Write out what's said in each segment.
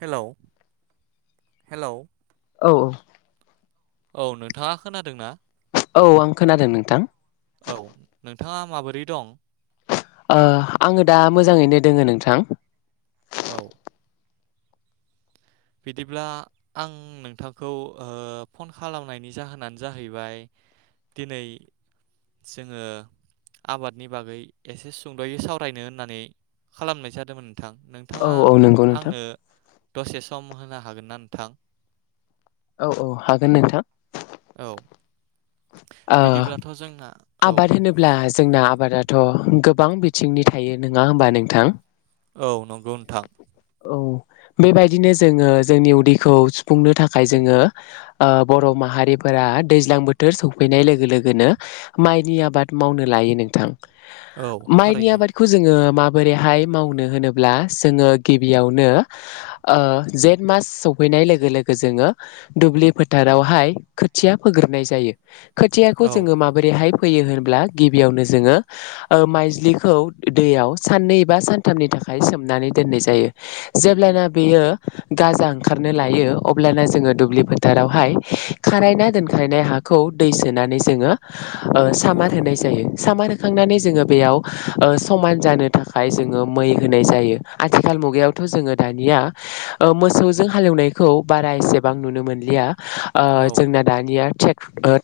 हेल' हेल' औ औ औ नोंथाङा खोनादों ना औ आं खोनादों नोंथां औ नोंथाङा माबोरै दं ओ आङो दा मोजाङैनो दोङो नोंथां औ बिदिब्ला आं नोंथांखौ ओ फन खालामनायनि जाहोनानो जाहैबाय दिनै जोङो आबादनि बागै एसे सुंद'यै सावरायनो होननानै खालामनाय जादोंमोन नोंथा औ नोंथाङा औ नंगौ नोंथां आंनो दसे सम होनो हागोन ना नोंथां? औ औ हागोन नोंथां औ ओ बिदिब्लाथ' जोंना औ आबाद होनोब्ला जोंना आबादाथ' गोबां बिथिंनि थायो नङा होमबा नोंथां? औ नंगौ नोथां औ बेबायदिनो जोङो जोंनि उदैखौ सुफुंनो थाखाय जोङो ओ बर' माहारिफोरा दैज्लां बोथोर सफैनाय लोगो लोगोनो माइनि आबाद मावनो लायो नोंथां। औ माइनि थारैनो आबादखौ जोङो माबोरैहाय मावनो होनोब्ला जोङो गिबियावनो ओ जेठ मास सफैनाय लोगो लोगो जोङो दुब्लि फोथारावहाय खोथिया फोग्रोनाय जायो। खोथियाखौ औ जोङो माबोरैहाय फैयो होनब्ला गिबियावनो जोङो ओ माइज्लिखौ दैयाव साननै बा सानथामनि थाखाय सोम नानै दोननाय जायो जेब्लाना बेयो गाजा ओंखारनो लायो अब्लाना जोङो दुब्लि फोथारावहाय खारायना दोनखायनाय हाखौ दै सोनानै जोङो ओ सामार होनाय जायो सामार थिखांनानै जोङो बेयाव ओ समान जानो थाखाय जोङो मै होनाय जायो। आथिखाल मुगायावथ' जोङो दानिया ओ मोसौजों हालेवनायखौ बारा एसेबां नुनो मोनलिया। ओ औ जोंना दानिया थे ओ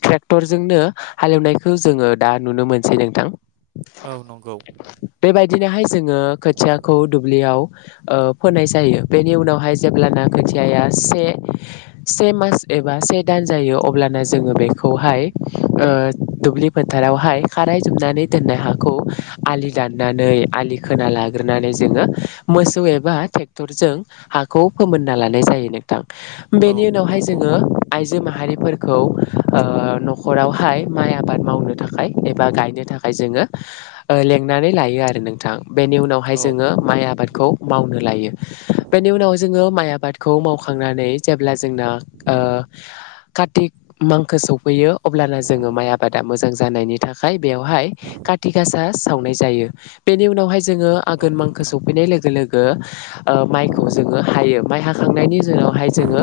ट्रेक्टरजोंनो हालेवनायखौ जोङो दा नुनो मोनसै नोंथां। औ नंगौ दिनैहाय जोङो खोथियाखौ ओ फोनाय जायो बेनि उनावहाय जेब्लाना खोथियाया से मास एबा से दान जायो अब्लाना जोङो बेखौहाय ओ दुब्लि फोथारावहाय खाराय जोबनानै दोननाय हाखौ आलि दाननानै आलि खोना लाग्रोनानै जोङो मोसौ एबा ट्रेक्टरजों हाखौ फोमोनना लानाय जायो नों औ बेनि उनावहाय नंगौ जोङो आइजो आइजो माहारिफोरखौ ओ न'खरावहाय माइ आबाद मावनो थाखाय एबा गायनो थाखाय जोङो ओ लेंंनानै लायो आरो नोंथां बेनि उनाव औ जोङो माइ आबादखौ मावनो नो लायो बेनि उनाव जोङो माइ आबादखौ मावखांनानै जेब्ला जोंना ओ कार्तिक मांखो सफैयो अब्लाना जोङो माइ आबादा मोजां जा जानायनि थाखाय बेवहाय काथि गासा सावनाय जायो बेनि उनावहाय जोङो गोन नंगौ मांखो नोंथां। सौफैनाय लो जोलोगो ओ माइखौ जोङो हायो। माइ हा खांनायनि जोनावहाय जोङो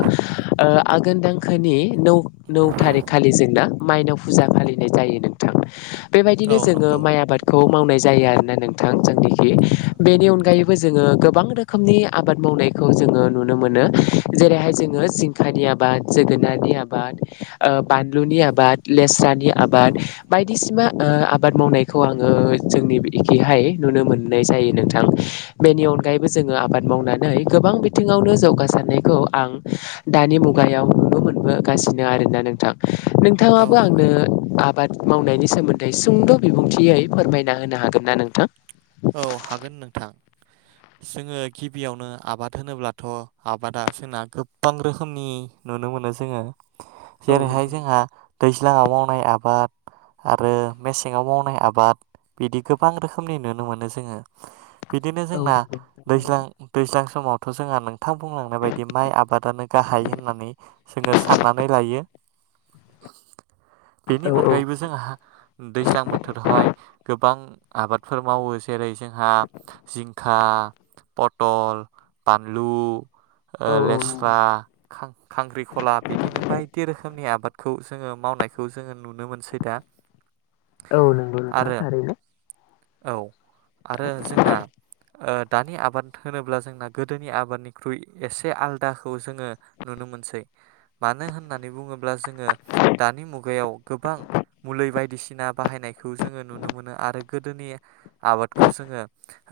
ओ आघोन दांखोनि नौ नौ थारिख खालि जोंना माइनाव फुजा फालिनाय जायो नोंथां। औ बेबायदिनो जोङो नंगौ माइ आबादखौ मावनाय जायो आरोना नोंथां जोंनिखि। बेनि अनगायैबो जोङो गोबां रोखोमनि आबाद मावनायखौ जोङो नुनो मोनो जेरैहाय जोङो जिंखानि आबाद जोगोनारनि आबाद ओ बानलुनि आबाद लेस्रानि आबाद बायदिसिमा ओ आबाद मावनायखौ आङो जोंनि एखेहाय नुनो मोननाय जायो। नोंथां बेनि अनगायैबो जोङो आबाद मावनानै गोबां बिथिङावनो जौगासारनायखौ आं दानि मुगायाव नुनो मोनबोगासिनो आरोना नोंथां। औ नोंथाङाबो नंगौ आंनो आबाद मावनायनि सोमोन्दै सुंद' बिबुंथियै फोरमायना होनो हागोन ना नोंथां? औ हागोन नोंथां जोङो गिबियावनो आबाद होनोब्लाथ' आबादा जोंना गोबां रोखोमनि नुनो मोनो जोङो। औ जेरैहाय नंगौ जोंहा दै जा मावनाय आबाद आरो मेसेङाव मावनाय आबाद बिदि गोबां रोखोमनि नुनो मोन नो जोङो। बिदिनो औ जोंना नंगौ नोंथां दैज्लां थारैनो दैज्लां समाव थ' जोंहा नोंथां बुंलांनाय बायदि माइ आबादानो गाहाय होननानै जोङो साननानै लायो बेनि औ अनगायैबो जोंहा दैज्लां बोथोरावहाय गोबां आबादफोर मावोस जेरै जोंहा जिंखा, पटल, बानलु, ओ औ औ लेस्रा, नंगौ खां खांख्रि खला बिदिनो बायदि रोखोमनि आबाद खौ जोङो मावनायखौ जोङो नुनो मोनसै दा। औ नोंगौ नोंथां आरो थारैनो। औ। आरो जोंना ओ दानि आबाद होनोब्ला जोंना गोदोनि आबादनिख्रुइ एसे आलदाखौ जोङो नुनो मोनसै। मानो होननानै बुङोब्ला जोङो दानि मुगायाव गोबां मुलै बायदिसिना बाहायनायखौ जोङो नुनो मोनो आरो गोदोनि आबादखौ जोङो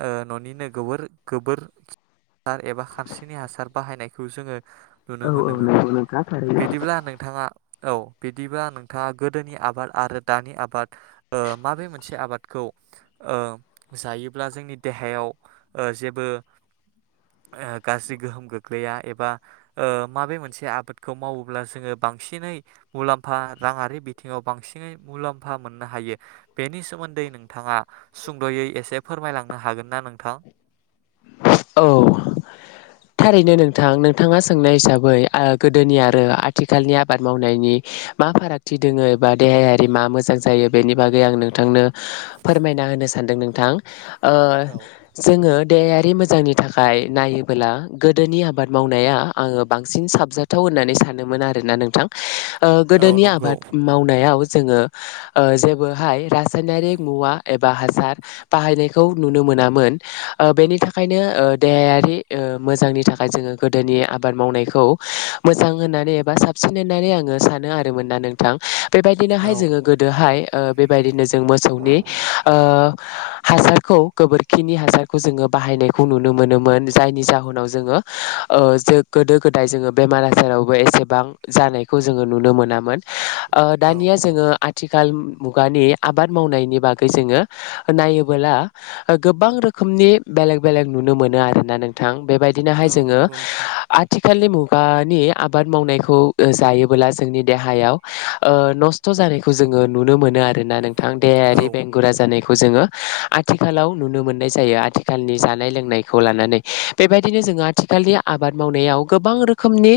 ओ न'निनो गोबोर गोबोरखि हार एबा खानस्रिनि हासार बाहायनायखौ जोङो नुनो औ औ मोनोमोन। नंगौ नोंथां थारैनो बिदिब्ला नोंथाङा औ बिदिबा नोंथाङा गोदोनि आबाद आरो दानि आबाद ओ माबे मोनसे आबादखौ ओ जायोब्ला जोंनि देहायाव ओ जेबो ओ गाज्रि गोहोम गोग्लैया एबा ओ माबे मोनसे आबादखौ मावोब्ला जोङो बांसिनै मुलाम्फा राङारि बिथिङाव बांसिनै मुलाम्फा मोननो हायो बेनि सोमोन्दै नोंथाङा सुंद'यै एसे फोरमायलांनो हागोन ना नोंथां? औ थारैनो नोंथां नोंथाङा सोंनाय हिसाबै आ गोदोनि आरो आथिखालनि आबाद मावनायनि मा फारागथि दोङो एबा देहायारि मा मोजां जायो बेनि बागै आं नोंथांनो फोरमायना होनो सानदों नोंथां। ओ औ जोङो देहायारि मोज जांनि थाखाय नायोबोला गोदोनि आबाद मावनाया आङो बांसिन साबजाथाव होननानै सानोमोन आरोना नोंथां। ओ औ गोदोनि नंगौ आबाद मावनायाव जोङो ओ जेबोहाय राज रासायनायारि मुवा एम बा हासार बाहायनायखौ नुनो मोनामोन बेनि थाखाय थाखायनो देहायारि मोजांनि थाखाय जोङो गोदोनि आबाद मावनायखौ मोजां होननानै एबा साबसिन होननानै आङो सानो आरो मोना नोंथां। बेबायदिनोहाय औ जोङो गोदोहाय ओ बेबायदिनो जों मोसौनि ओ हासारखौ गोबोरखिनि हासारखौ जोङो बाहायनायखौ नुनो मोनोमोन जायनि जाहोनाव जोङो ओ गोदो गोदाय जोङो बेमार आजारावबो एसेबां जानायखौ जोङो नुनो मोनामोन। ओ औ दानिया जोङो आथिखाल मुगानि आबाद मावनायनि बागै जोङो नायोबोला ओ गोबां रोखोमनि बेलेग बेलेग नुनो मोनो आरोना नोंथां। बेबायदिनोहाय औ जोङो नंगौ नोंथां आथिखाल आथिखालनि मुगानि आबाद मावनायखौ जायोबोला जोंनि देहायाव ओ नस्थ' जानायखौ जोङो नुनो मोनो आरोना नोंथां। औ देहायारि बेंगुरा जानायखौ जोङो आथिखालाव नुनो मोननाय जायो। आथिखालनि जानाय लोंनायखौ लानानै बेबायदिनो जोङो आथिखालनि आबाद मावनायाव गोबां रोखोमनि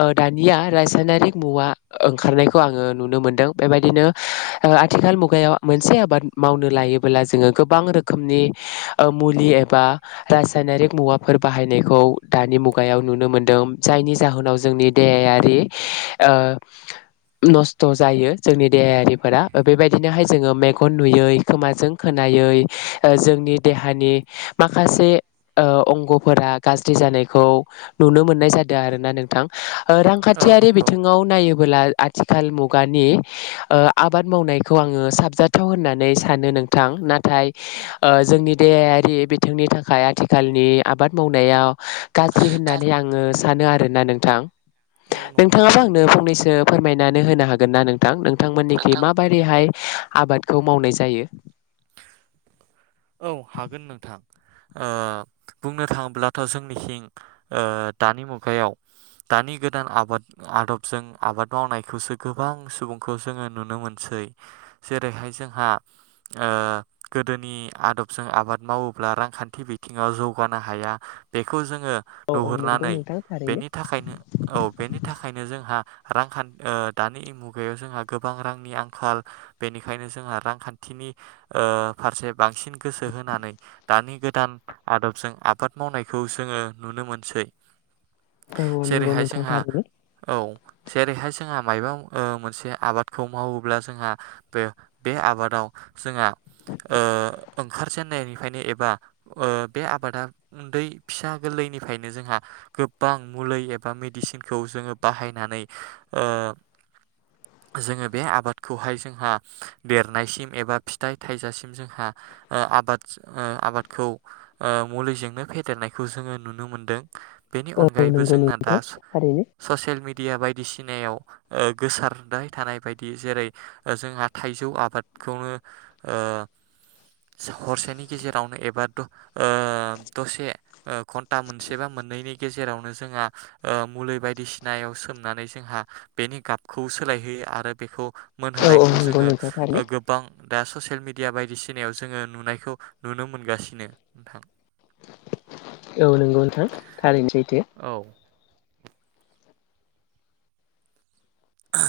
ओ दानिया रासायनारिक मुवा ओंखारनायखौ आङो नुनो मोनदों बेबायदिनो ओ आथिखाल मुगायाव मोनसे आबाद मावनो लायोबोला जोङो गोबां रोखोमनि ओ मुलि एबा रासायनारिक मुवाफोर बाहायनायखौ दानि मुगायाव नुनो मोनदों जायनि जाहोनाव जोंनि देहायारि ओ नस्थ' जायो जोंनि देहायारिफोरा बेबायदिनोहाय जोङो मेगन नुयै खोमाजों खोनायै ओ जोंनि देहा दानि माखासे ओ अंग'फोरा गाज्रि जानायखौ नुनो मोननाय जादों आरोना नोंथां। ओ औ रांखानथियारि नंगौ बिथिङाव नायोबोला आ थिखाल मुगानि ओ आबाद मावनायखौ आङो साबजाथाव होननानै सानो नोंथां नाथाय ओ जोंनि देहायारि बिथिंनि थाखाय आथिखालनि आबाद मावनायाव गाज्रि होननानै आङो सानो आर ना नोंथां औ नंगौ नोंथां नोंथाङाबो आंनो फंनैसो फोरमायनानै होनो हागोन ना नों थां नोंथांमोननिखि नोंथां माबोरैहाय आबादखौ मावनाय जायो औ हागोन नोंथां ओ बुंनो थाङोब्लाथ' जोंनिथिं ओ दानि मुगायाव दानि गोदान आबाद आदबजों आबाद मावनायखौसो गोबां सुबुंखौ जोङो नुनो मोनसै जेरैहाय जोंहा ओ गोदोनि आदबजों आबाद मावोब्ला रांखानथि बिथिङाव जौगानो हाया बेखौ जों ङो औ औ नंगौ नुहुरनानै नोंथां थारैनो बेनि थाखायनो औ बेनि थाखायनो जोंहा रांखान ओ दानि मुगायाव जोंहा गोबां रांनि आंखाल बेनिखायनो जोंहा रांखानथिनि ओ फारसे बांसिन गोसो होनानै दानि गोदान आदबजों आबाद मावनायखौ जोङो नुनो मोनसै। औ औ नंगौ जेरैहाय नोंथां जोंहा थारैनो औ जेरैहाय जोंहा मायबा ओ मोनसे आबादखौ मावोब्ला जोंहा बे बे आबादाव जोंहा ओ ओंखारजेननायनिफ्रायनो एबा ओ बे आबादा उनदै फिसा गोरलैनिफ्रायनो जोंहा गोबां मुलि एबा मेडिसिनखौ जोङो बाहायनानै ओ जोङो बे आबादखौहाय जोंहा देरनायसिम एबा फिथाइ थायजासिम जोंहा ओ आबाद ओ आबादखौ ओ मुलिजोंनो फेदेरनायखौ जोङो नुनो मोनदों। बेनि औ अनगायैबो नंगौ जोंना दा नोंथां थारैनो ससियेल मिडिया बायदिसि नायाव ओ गोसारबाय थानाय बायदि जेरै जोंहा थाइजौ आबादखौनो ओ हरसेनि गेजेरावनो एबा ओ दसे ओ घन्टा मोनसे बा मोननैनि गेजेरावनो जोंहा ओ मुलि बायदिसिनायाव सोमनानै जोंहा बेनि गाबखौ सोलायहोयो आरो बेखौ औ औ मोनहोनायखौ नंगौ जोङो नोंथां ओ थारैनो गोबां दा ससियेल मिडिया बायदिसि नायाव जोङो नुनायखौ नुनो मोनगासिनो नोंथां। औ नंगौ नोंथां थारैनो सैथो। औ आ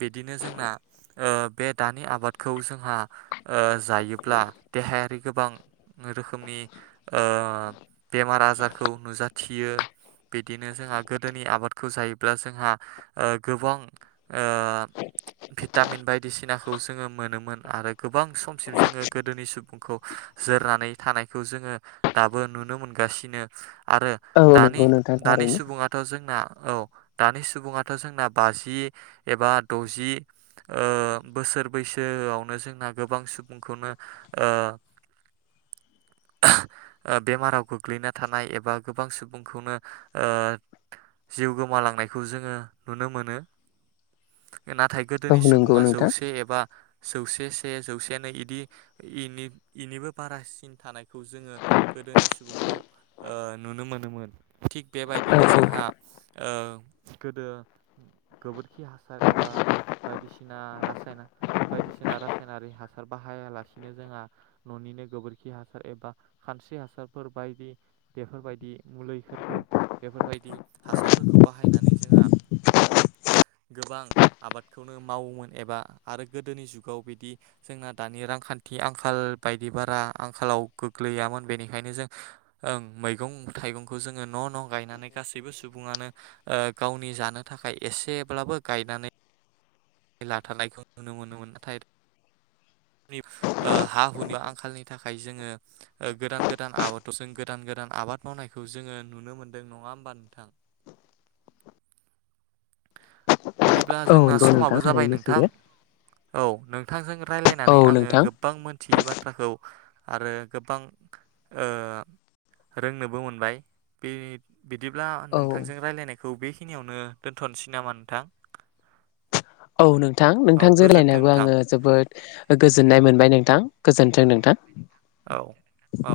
बिदिनो जोंना ओ बे दानि आबादखौ ओ जोंहा जायोब्ला देहायारि गोबां रोखोमनि ओ बेमार आजारखौ नुजाथियो बिदिनो जोंहा गोदोनि आबादखौ जायोब्ला जोंहा ओ गोबां ओ भिटामिन बायदिसिनाखौ जोङो मोनोमोन आरो गोबां समसिम जोङो गोदोनि सुबुंखौ जोरनानै थानायखौ जोङो दाबो नुनो मोनगासिनो। आरो औ दानि नंगौ नोंथां दानि थारैनो सुबुङाथ' जोंना औ दानि सुबुङाथ' जोंना बाजि एबा द'जि ओ बोसोर बैसोआवनो जोंना गोबां सुबुंखौनो ओ ओ बेमाराव गोग्लैना थानाय एबा गोबां सुबुंखौनो ओ जिउ गोमालांनायखौ जोङो नुनो मोनो। नाथाय औ गोदोनि नंगौ सुबुङा नोंथां जौसे एबा जौसे से जौसेनै इदि इनिबो बारासिन थानायखौ जोङो गोदोनि सुबुंखौ ओ नुनो मोनोमोन थिग औ बेबायदिनो जोंहा औ ओ गोदो गोबोरखि हासार एबा बायदिसिना रासायना बायदिसिना रासायनारि हासार बाहायालासिनो जोंहा न'निनो गोबोरखि हासार एबा खानस्रि हासारफोर बायदि बेफोरबायदि मुलिफोरखौ बेफोरबायदि हासारफोरखौ बाहायनानै जोंहा गोबां आबादखौनो मावोमोन एबा आरो गोदोनि जुगाव बिदि जोंना दानि रांखानथि आंखाल बायदि बारा आंखालाव गोग्लैयामोन बेनिखायनो जों ओ मैगं थाइगंखौ जोङो न' न' गायनानै गासैबो सुबुङानो ओ गावनि जानो थाखाय एसेब्लाबो गायनानै लाथारानायखौ नुनो मोनोमोन नाथाय ओ हा हुनि आंखालनि थाखाय जोङो ओ गोदान गोदान आबादावजों गोदान गोदान आबाद मावनायखौ जोङो नुनो मोनदों नङा होमबा नोंथां? बिदिब्ला औ जोंना नंगौ नोंथां समाबो जाबाय थारैनो नोंथां सैथो औ नों थांजों औ रायज्लायनानै आङो नोंथां गोबां मोनथियै बाथ्राखौ आरो गोबां ओ रोंनोबो मोनबाय बे बिदिब्ला औ नोंथांजों रायज्लायनायखौ बे बेखिनियावनो दोन्थ'नोसै नामा नोंथां? औ नोंथां औ नोंथांजों गोजोन्थों रायलायनानैबो नोंथां आङो जोबोद ओ गोजोननाय मोनबाय नोंथां। गोजोन्थों नोंथां औ औ